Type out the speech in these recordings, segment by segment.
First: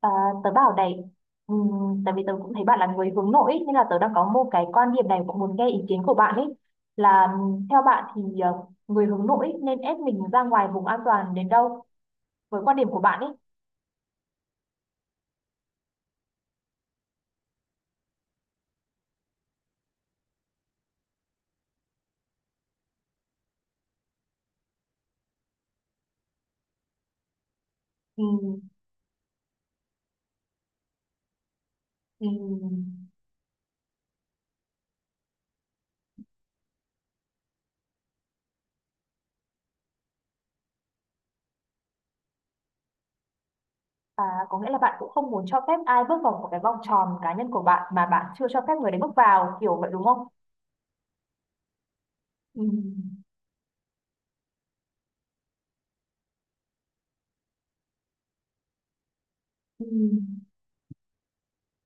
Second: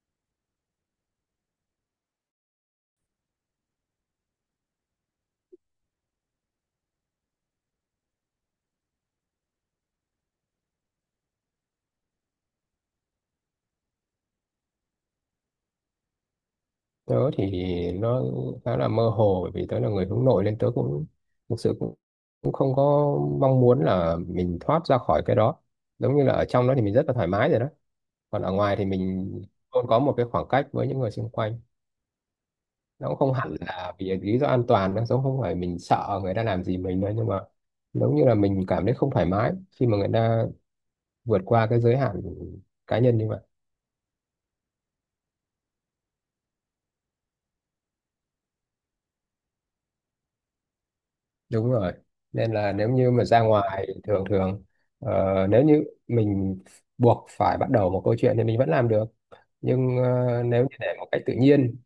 À, tớ bảo này. Tại vì tớ cũng thấy bạn là người hướng nội ý, nên là tớ đang có một cái quan điểm này cũng muốn nghe ý kiến của bạn ấy, là theo bạn thì người hướng nội ý nên ép mình ra ngoài vùng an toàn đến đâu, với quan điểm của bạn ấy? Tớ thì nó khá là mơ hồ, bởi vì tớ là người hướng nội nên tớ cũng thực sự cũng cũng không có mong muốn là mình thoát ra khỏi cái đó. Giống như là ở trong đó thì mình rất là thoải mái rồi đó, còn ở Ừm. ngoài thì mình luôn có một cái khoảng cách với những người xung quanh. Ừm. Nó cũng không hẳn là vì lý do an toàn, nó giống không phải mình sợ người ta làm gì mình nữa, nhưng mà giống như là mình cảm thấy không thoải mái khi mà người ta vượt qua cái giới hạn cá nhân như vậy. À, có nghĩa là bạn cũng không muốn cho phép ai bước vào một cái vòng tròn cá nhân của bạn mà bạn chưa cho phép người đấy bước vào kiểu vậy đúng không? Đúng rồi, nên là nếu như Ừm. mà ra ngoài thường thường, nếu như mình buộc phải bắt đầu một câu chuyện thì mình vẫn làm được, nhưng Ừm. nếu như để một cách tự nhiên,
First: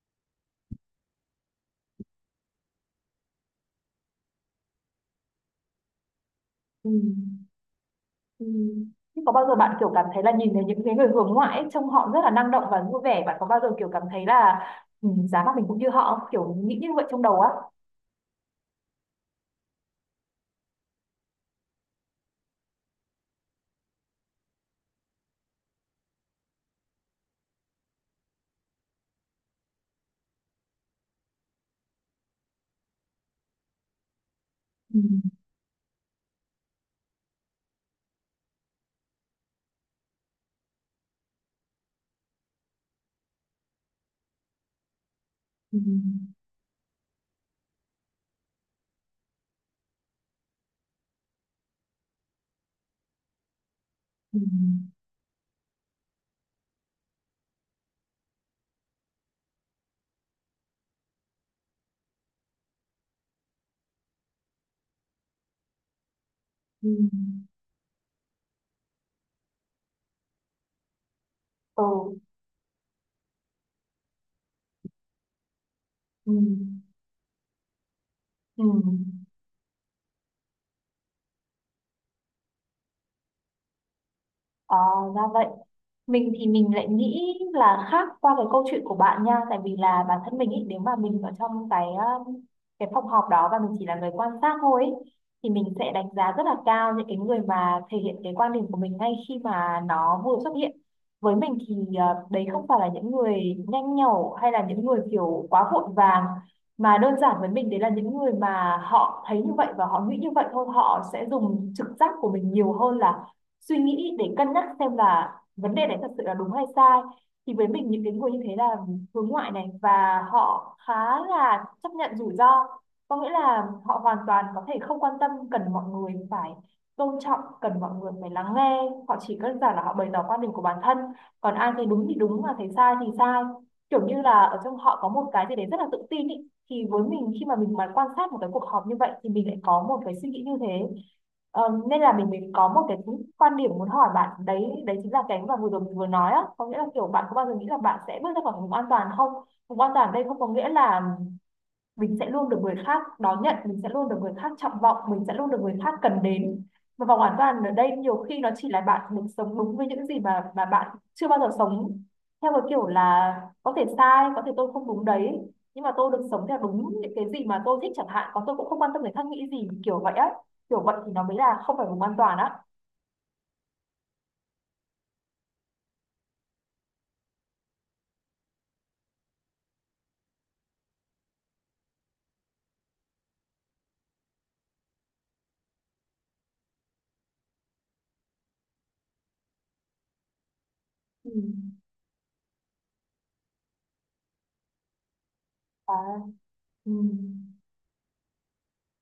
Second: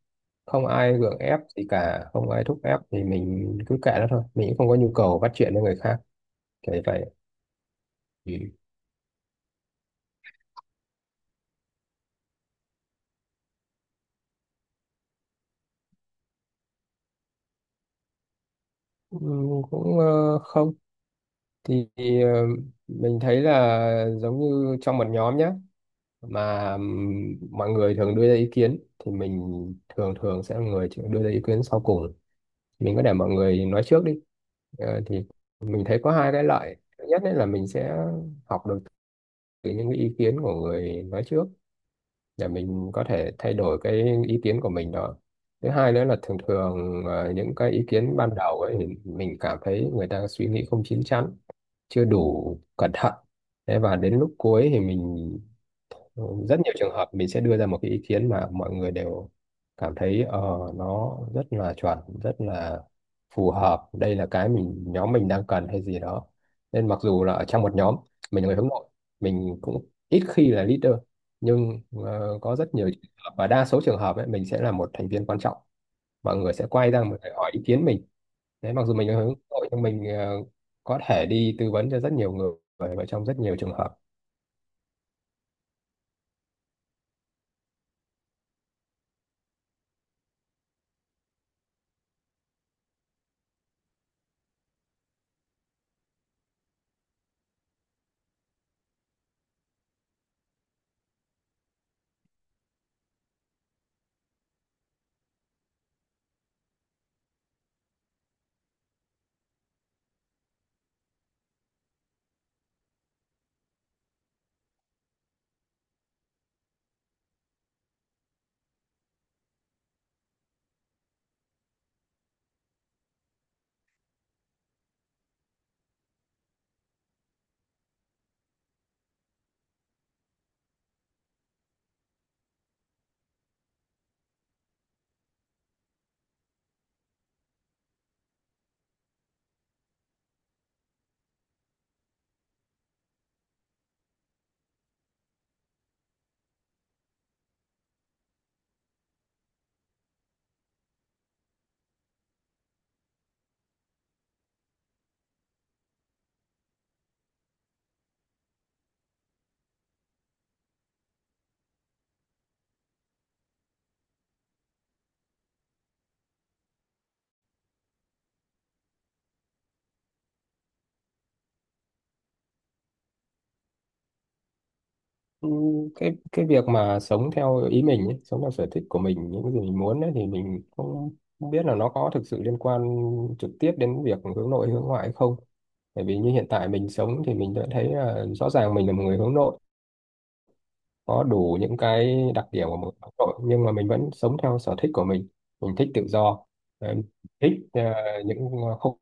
không ai gượng ép gì cả, không ai thúc ép thì mình cứ kệ nó thôi, mình cũng không có nhu cầu bắt chuyện với người khác kiểu như vậy. Ừm. Ừ. Ừ. Thế có bao giờ bạn kiểu cảm thấy là nhìn thấy những cái người hướng ngoại ấy, trông họ rất là năng động và vui vẻ, bạn có bao giờ kiểu cảm thấy là giá mà mình cũng như họ không, kiểu nghĩ như vậy trong đầu á? Ừ, cũng không thì ờ, mình thấy là giống như trong một nhóm nhé, mà mọi người thường đưa ra ý kiến thì mình thường thường sẽ là người chịu đưa ra ý kiến sau cùng, mình có để mọi người nói trước đi. Ừ. Thì mình thấy có hai cái lợi. Thứ nhất đấy là mình sẽ học được từ những cái ý kiến của người nói trước, để mình có thể thay đổi cái ý kiến của mình đó. Thứ Ừ. hai nữa là thường thường, những cái ý kiến ban đầu ấy thì mình cảm thấy người ta suy nghĩ không chín chắn, chưa đủ cẩn thận, thế và đến lúc Ừ. cuối thì mình rất nhiều trường hợp mình sẽ đưa ra một cái ý kiến mà mọi người đều cảm thấy nó rất là chuẩn, rất là phù hợp, đây là cái nhóm mình đang cần hay gì đó. Ừ. Nên mặc dù là ở trong một nhóm mình là người hướng nội, mình cũng ít khi là leader, nhưng Ừ. Có rất nhiều trường hợp và đa số trường hợp ấy, mình sẽ là một thành viên quan trọng, Ừ. mọi người sẽ quay ra mình, hỏi ý kiến mình. Ừ. Đấy, mặc dù mình là hướng nội nhưng mình có thể đi tư vấn cho rất nhiều người và trong rất nhiều trường hợp. À, ra vậy. Mình thì mình lại nghĩ là khác qua cái câu chuyện của bạn nha, tại vì là bản thân mình ý, nếu mà mình ở trong um, cái phòng họp đó và mình chỉ là người quan sát thôi ý, thì mình sẽ đánh giá rất là cao những cái người mà thể hiện cái quan điểm của mình ngay khi mà nó vừa xuất hiện. Với mình thì đấy không phải là những người nhanh nhẩu hay là những người kiểu quá vội vàng, mà đơn giản với mình đấy là những người mà họ thấy như vậy và họ nghĩ như vậy thôi, họ sẽ dùng trực giác của mình nhiều hơn là suy nghĩ để cân nhắc xem là vấn đề đấy thật sự là đúng hay sai. Thì với mình những cái người như thế là hướng ngoại này, và họ khá là chấp nhận rủi ro, có nghĩa là họ hoàn toàn có thể không quan tâm, cần mọi người phải tôn trọng, cần mọi người phải lắng nghe. Họ chỉ đơn giản là họ bày tỏ quan điểm của bản thân, còn ai thấy đúng thì đúng mà thấy sai thì sai, kiểu như là ở trong họ có một cái gì đấy rất là tự tin ý. Thì với mình khi mà mình mà quan sát một cái cuộc họp như vậy thì mình lại có một cái suy nghĩ như thế. Ờ, Nên là mình có một cái quan điểm muốn hỏi bạn đấy, đấy chính là cái mà vừa rồi mình vừa nói á, có nghĩa là kiểu bạn có bao giờ nghĩ là bạn sẽ bước ra khỏi vùng an toàn không? Vùng an toàn ở đây không có nghĩa là mình sẽ luôn được người khác đón nhận, mình sẽ luôn được người khác trọng vọng, mình sẽ luôn được người khác cần đến. Và vòng an toàn ở đây nhiều khi nó chỉ là bạn mình sống đúng với những gì mà bạn chưa bao giờ sống, theo cái kiểu là có thể sai, có thể tôi không đúng đấy, nhưng mà tôi được sống theo đúng những cái gì mà tôi thích chẳng hạn, còn tôi cũng không quan tâm người khác nghĩ gì, kiểu vậy á. Kiểu vậy thì nó mới là không phải vùng an toàn á. Ừ, cái việc mà sống theo ý mình ấy, sống theo sở thích của mình, những cái gì mình muốn ấy, thì mình không không biết là nó có thực sự liên quan trực tiếp đến việc hướng nội hướng ngoại hay không. Bởi vì như hiện tại mình sống thì mình đã thấy là rõ ràng mình là một người hướng nội, có Ừ. đủ những cái đặc điểm của một hướng nội, nhưng mà mình vẫn sống theo sở thích của mình. Mình thích À. tự do, Ừ. ờ, thích những khung,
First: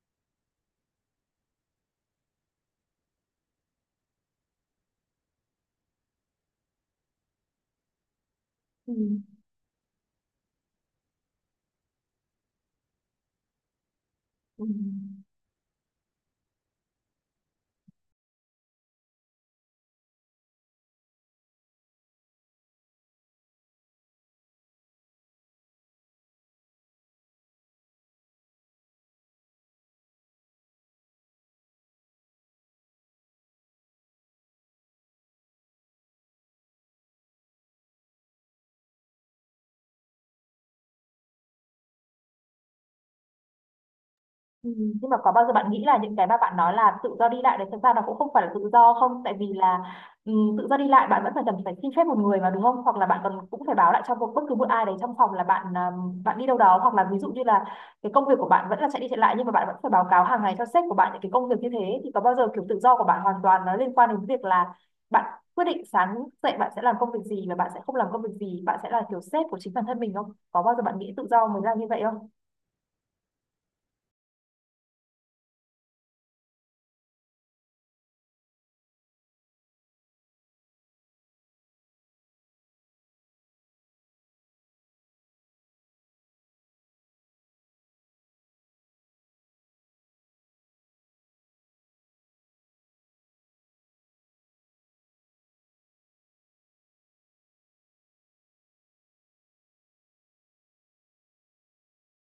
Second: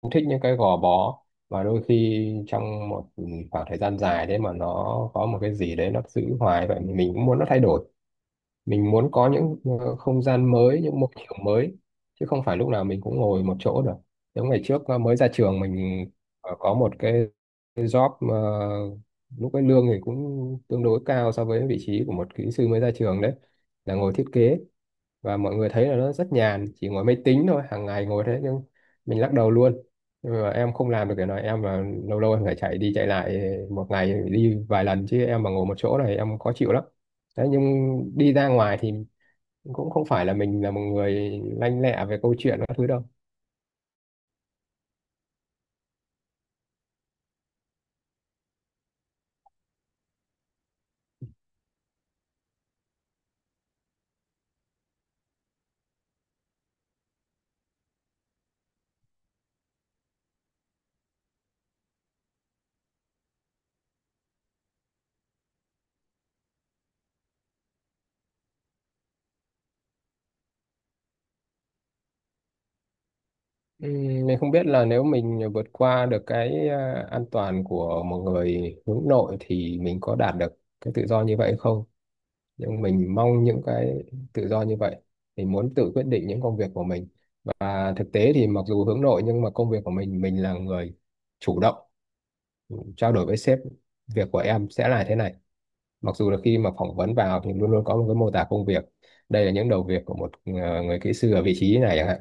cũng thích những cái gò bó, và đôi khi trong một khoảng thời gian dài đấy mà nó có một cái gì đấy nó giữ hoài vậy, mình cũng muốn nó thay đổi. Mình Ừ. muốn có những không gian mới, những môi trường mới, chứ không phải lúc nào mình cũng ngồi một chỗ được. Giống ngày Ừ. trước mới ra trường, mình có một cái job, lúc cái lương thì cũng tương đối cao so với vị trí của một kỹ sư mới ra trường, đấy là ngồi thiết kế, và mọi người thấy là nó rất nhàn, chỉ ngồi máy tính thôi, hàng ngày ngồi thế, nhưng mình lắc đầu luôn. Nhưng mà em không làm được cái này, em là lâu lâu em phải chạy đi chạy lại, một ngày phải đi vài lần, chứ em mà ngồi một chỗ này em khó chịu lắm. Đấy, nhưng đi ra ngoài thì cũng không phải là mình là một người lanh lẹ về câu chuyện các thứ đâu. Ừ, nhưng mà có bao giờ bạn nghĩ là những cái mà bạn nói là tự do đi lại đấy thực ra nó cũng không phải là tự do không? Tại vì là ừ, tự do đi lại bạn vẫn phải cần phải xin phép một người mà đúng không, hoặc là bạn còn cũng phải báo lại cho bất cứ một ai đấy trong phòng là bạn à, bạn đi đâu đó, hoặc là ví dụ như là cái công việc của bạn vẫn là chạy đi chạy lại, nhưng mà bạn vẫn phải báo cáo hàng ngày cho sếp của bạn những cái công việc như thế. Thì có bao giờ kiểu tự do của bạn hoàn toàn nó liên quan đến việc là bạn quyết định sáng dậy bạn sẽ làm công việc gì và bạn sẽ không làm công việc gì, bạn sẽ là kiểu sếp của chính bản thân mình không? Có bao giờ bạn nghĩ tự do mới là như vậy không? Mình không biết là nếu mình vượt qua được cái an toàn của một người hướng nội thì mình có đạt được cái tự do như vậy không, nhưng mình mong những cái tự do như vậy. Mình muốn tự quyết định những công việc của mình, và thực tế thì mặc dù hướng nội nhưng mà công việc của mình là người chủ động trao đổi với sếp: việc của em sẽ là thế này. Mặc dù là khi mà phỏng vấn vào thì luôn luôn có một cái mô tả công việc, đây là những đầu việc của một người kỹ sư ở vị trí này chẳng hạn.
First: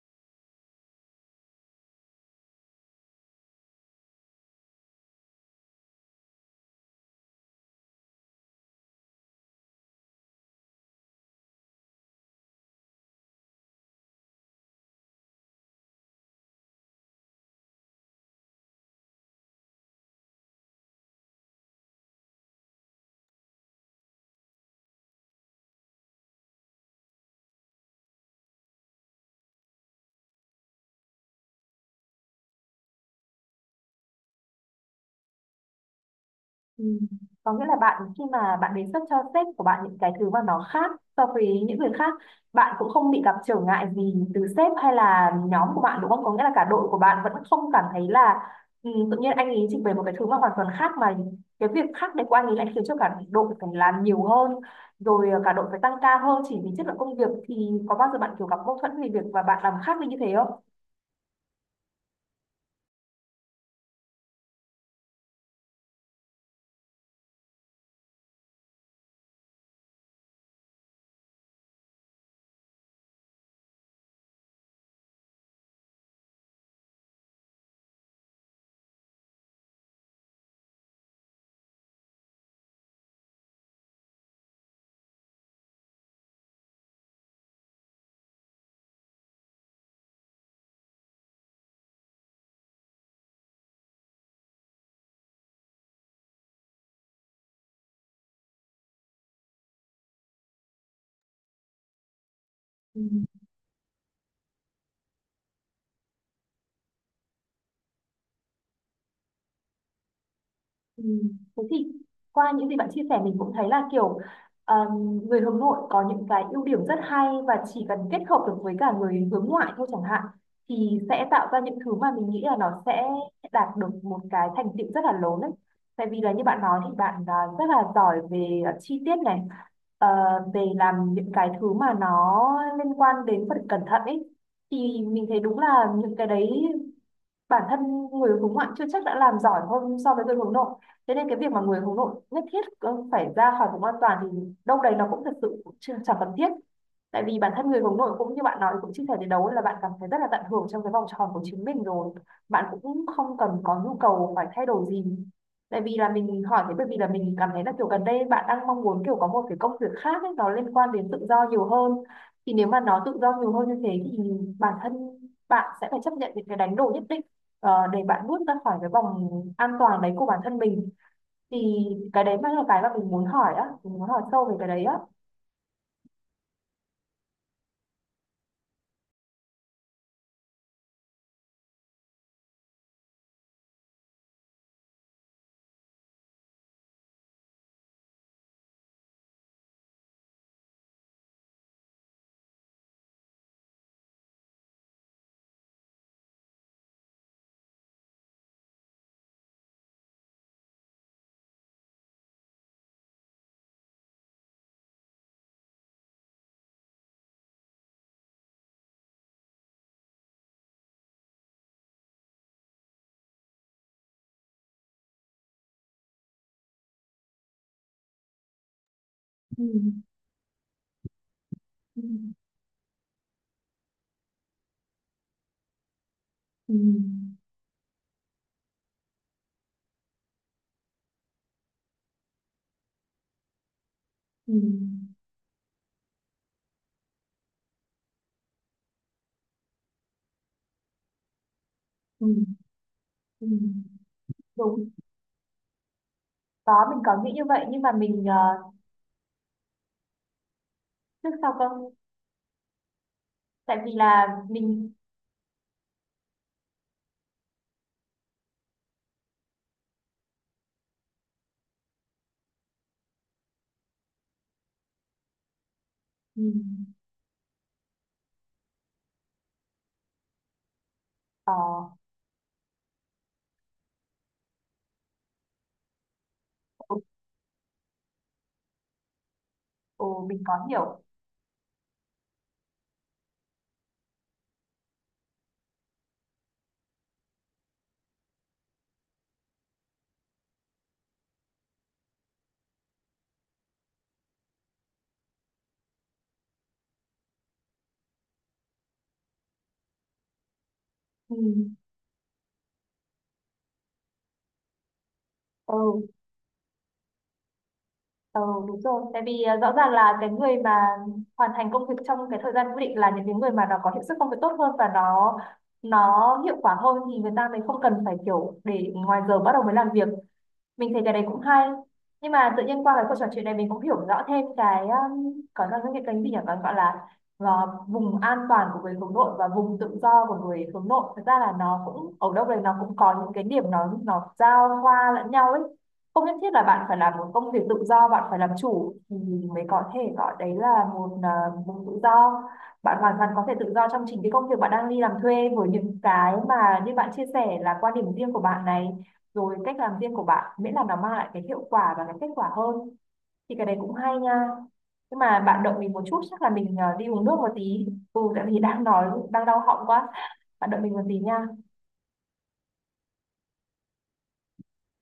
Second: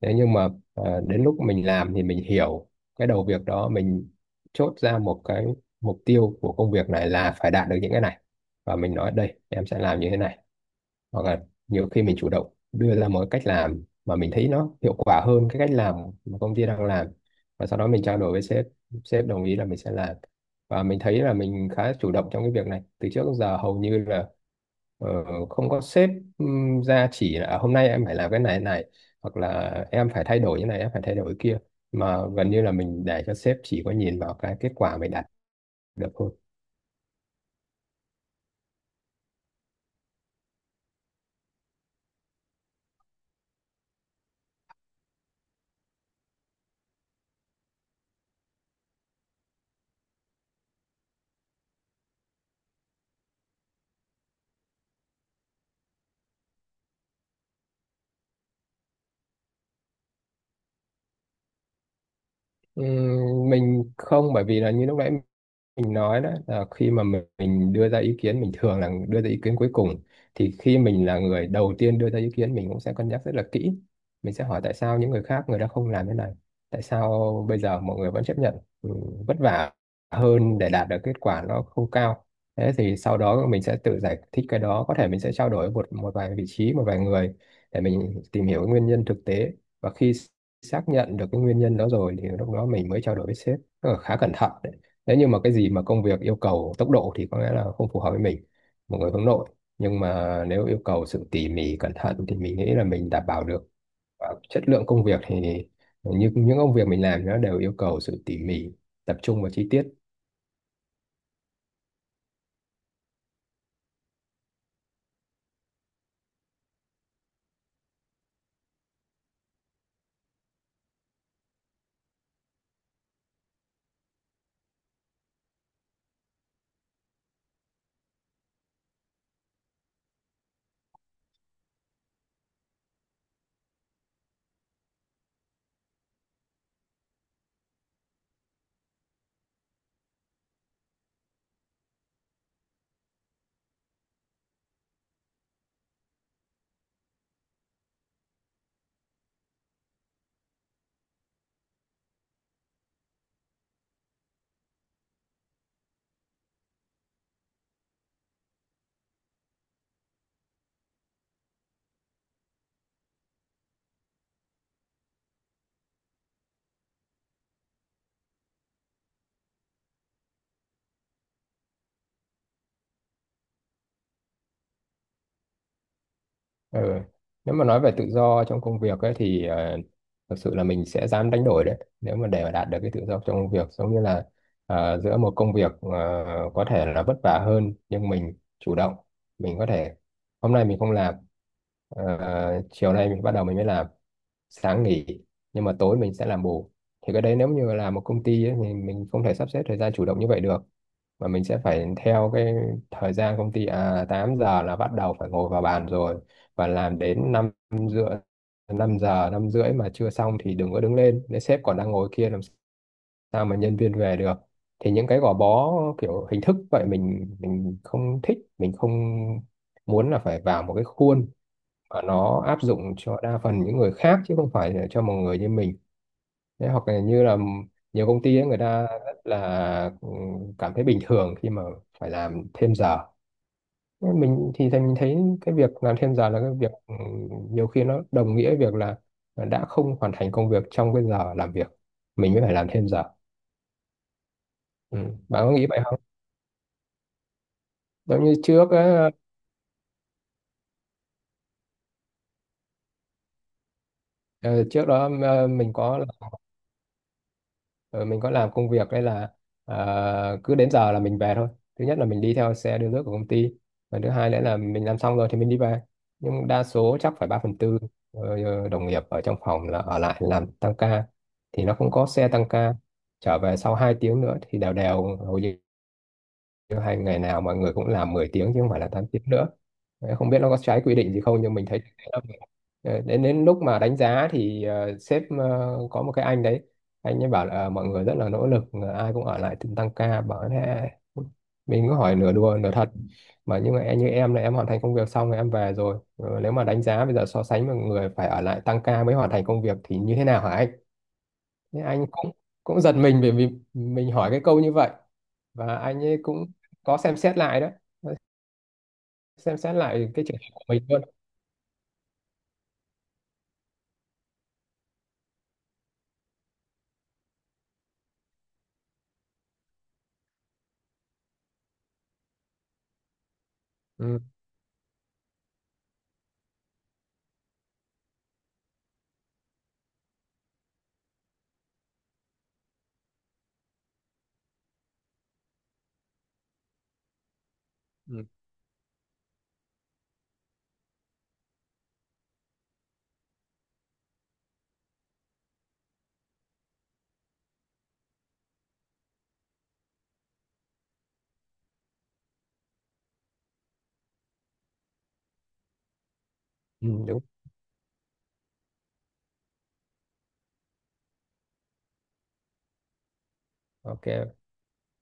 Thế nhưng mà đến lúc mình làm thì mình hiểu cái đầu việc đó, mình chốt ra một cái mục tiêu của công việc này là phải đạt được những cái này, và mình nói đây em sẽ làm như thế này. Hoặc là nhiều khi mình chủ động đưa ra một cái cách làm mà mình thấy nó hiệu quả hơn cái cách làm mà công ty đang làm, và sau đó mình trao đổi với sếp, sếp đồng ý là mình sẽ làm. Và mình thấy là mình khá chủ động trong cái việc này, từ trước đến giờ hầu như là ờ, không có sếp ra chỉ là "À, hôm nay em phải làm cái này này, hoặc là em phải thay đổi như này, em phải thay đổi kia", mà gần như là mình để cho sếp chỉ có nhìn vào cái kết quả mình đạt được thôi. Ừ. Có nghĩa là bạn khi mà bạn đề xuất cho sếp của bạn những cái thứ mà nó khác so với những người khác, bạn cũng không bị gặp trở ngại gì từ sếp hay là nhóm của bạn đúng không? Có nghĩa là cả đội của bạn vẫn không cảm thấy là tự nhiên anh ấy trình bày một cái thứ mà hoàn toàn khác, mà cái việc khác đấy của anh ấy lại khiến cho cả đội phải làm nhiều hơn, rồi cả đội phải tăng ca hơn chỉ vì chất lượng công việc. Thì có bao giờ bạn kiểu gặp mâu thuẫn về việc và bạn làm khác đi như thế không? Mình không, bởi vì là như lúc nãy mình nói đó là khi mà mình đưa ra ý kiến mình thường là đưa ra ý kiến cuối cùng, thì khi mình là người đầu tiên đưa ra ý kiến mình cũng sẽ cân nhắc rất là kỹ. Mình sẽ hỏi tại sao những người khác người ta không làm thế này, tại sao bây giờ mọi người vẫn chấp nhận ừ, vất vả hơn để đạt được kết quả nó không cao. Thế thì sau đó mình sẽ tự giải thích cái đó, có thể mình sẽ trao đổi với một một vài vị trí, một vài người để mình tìm hiểu cái nguyên nhân thực tế. Và khi xác nhận được cái nguyên nhân đó rồi thì lúc đó mình mới trao đổi với sếp. Tức là khá cẩn thận. Nếu như mà cái gì mà công việc yêu cầu tốc độ thì có lẽ là không phù hợp với mình, một người hướng nội, nhưng mà nếu yêu cầu sự tỉ mỉ cẩn thận thì mình nghĩ là mình đảm bảo được. Và chất lượng công việc thì như những công việc mình làm nó đều yêu cầu sự tỉ mỉ, tập trung vào chi tiết. Ừ. Thế thì qua những gì bạn chia sẻ mình cũng thấy là kiểu người hướng nội có những cái ưu điểm rất hay, và chỉ cần kết hợp được với cả người hướng ngoại thôi chẳng hạn thì sẽ tạo ra những thứ mà mình nghĩ là nó sẽ đạt được một cái thành tựu rất là lớn đấy. Tại vì là như bạn nói thì bạn rất là giỏi về chi tiết này, ờ, về làm những cái thứ mà nó liên quan đến phần cẩn thận ấy. Thì mình thấy đúng là những cái đấy, bản thân người hướng ngoại chưa chắc đã làm giỏi hơn so với người hướng nội. Thế nên cái việc mà người hướng nội nhất thiết phải ra khỏi vùng an toàn thì đâu đấy nó cũng thật sự cũng chẳng cần thiết. Tại vì bản thân người hướng nội cũng như bạn nói cũng chia sẻ đến đấu là bạn cảm thấy rất là tận hưởng trong cái vòng tròn của chính mình rồi, bạn cũng không cần có nhu cầu phải thay đổi gì. Tại vì là mình hỏi thế bởi vì là mình cảm thấy là kiểu gần đây bạn đang mong muốn kiểu có một cái công việc khác ấy, nó liên quan đến tự do nhiều hơn. Thì nếu mà nó tự do nhiều hơn như thế thì bản thân bạn sẽ phải chấp nhận những cái đánh đổi nhất định, để bạn bước ra khỏi cái vòng an toàn đấy của bản thân mình. Thì cái đấy mới là cái mà mình muốn hỏi á, mình muốn hỏi sâu về cái đấy á. Ừ. Nếu mà nói về tự do trong công việc ấy, thì thực sự là mình sẽ dám đánh đổi đấy, nếu mà để mà đạt được cái tự do trong công việc. Giống như là giữa một công việc có thể là vất vả hơn nhưng mình chủ động, mình có thể hôm nay mình không làm, chiều nay mình bắt đầu mình mới làm, sáng nghỉ nhưng mà tối mình sẽ làm bù. Thì cái đấy nếu như là một công ty ấy, thì mình không thể sắp xếp thời gian chủ động như vậy được, mà mình sẽ phải theo cái thời gian công ty, à 8 giờ là bắt đầu phải ngồi vào bàn rồi, và làm đến 5:30. 5 giờ 5:30 mà chưa xong thì đừng có đứng lên, nếu sếp còn đang ngồi kia làm sao mà nhân viên về được. Thì những cái gò bó kiểu hình thức vậy mình không thích, mình không Ừ. muốn là phải vào một cái khuôn mà Ừ. nó áp dụng cho đa phần những người khác chứ không phải là cho một người như mình. Thế Ừ. hoặc là như là nhiều công ty ấy, người ta rất là cảm thấy bình thường khi mà phải làm thêm giờ, nhưng mình Ừ. thì mình thấy cái việc làm thêm giờ là cái việc nhiều khi nó đồng nghĩa việc là đã không hoàn thành công việc trong cái giờ làm việc, Ừ. mình mới phải làm thêm giờ. Ừ. Đúng. Ừ. Bạn có nghĩ vậy không? Có, mình có nghĩ như vậy nhưng mà mình Giống như trước á, trước sau cơ, tại vì là ờ, trước mình. đó mình có làm công việc đây là, cứ đến giờ là mình về thôi. Thứ nhất là mình đi theo xe đưa nước của công ty, và thứ hai nữa là mình làm xong rồi thì mình đi về, Ừ. nhưng đa số chắc phải 3 phần tư đồng nghiệp ở trong phòng là ở lại làm tăng ca. ờ, Thì nó cũng có xe tăng ca trở về sau 2 tiếng nữa, thì đều đều hầu như nếu ừ, hay ngày nào mọi người cũng làm 10 tiếng chứ không phải là 8 tiếng nữa. ừ, Đấy, không biết mình nó có có trái quy hiểu. định gì không nhưng mình thấy thế là mình- Ờ, đến đến lúc mà đánh giá thì sếp có một cái anh đấy, anh ấy bảo là mọi người rất là nỗ lực, ai cũng ở lại từng tăng ca bảo thế. Mình cứ hỏi nửa đùa nửa thật, mà nhưng mà em- như em là em hoàn thành công việc xong rồi em về rồi. Ờ, nếu mà đánh giá bây giờ so sánh với người phải ở lại tăng ca mới hoàn thành công việc thì như thế nào hả anh? Ừ. Nên anh cũng cũng giật mình bởi vì mình hỏi cái câu như vậy, và anh Ừ. ấy cũng có xem xét lại đó, Ừ, đúng rồi. Tại vì xem rõ xét ràng lại là cái cái trường hợp người của mà mình luôn. hoàn thành công việc trong cái thời gian quy định là những cái người mà nó có hiệu suất công việc tốt hơn và nó hiệu quả hơn, thì người ta mới không cần phải kiểu để ngoài giờ bắt đầu mới làm việc. Mình thấy cái đấy cũng hay, nhưng mà tự nhiên qua cái cuộc trò chuyện này mình cũng hiểu Ừ. rõ thêm cái có là cái kênh gì nhỉ, còn gọi là ờ, vùng an toàn của người hướng nội và vùng tự do của người hướng nội, thật ra là nó cũng ở đâu đấy nó cũng có những cái điểm nó giao hoa lẫn nhau ấy. Không nhất thiết là bạn phải làm một công việc tự do, bạn Ừ. phải làm chủ thì mới có thể gọi đấy là một vùng tự do. Bạn hoàn toàn có thể tự do trong chính cái công việc bạn đang đi làm thuê, với những cái mà như bạn chia sẻ là quan điểm riêng của bạn này, rồi cách làm riêng của bạn, miễn là nó mang lại cái hiệu quả và cái kết quả hơn thì cái đấy cũng hay nha. Nhưng mà bạn động mình một chút, chắc là mình Ừ, đi đúng. uống nước một tí. Ừ, tại vì đang nói đang đau họng quá, bạn động mình một tí nha. Ok.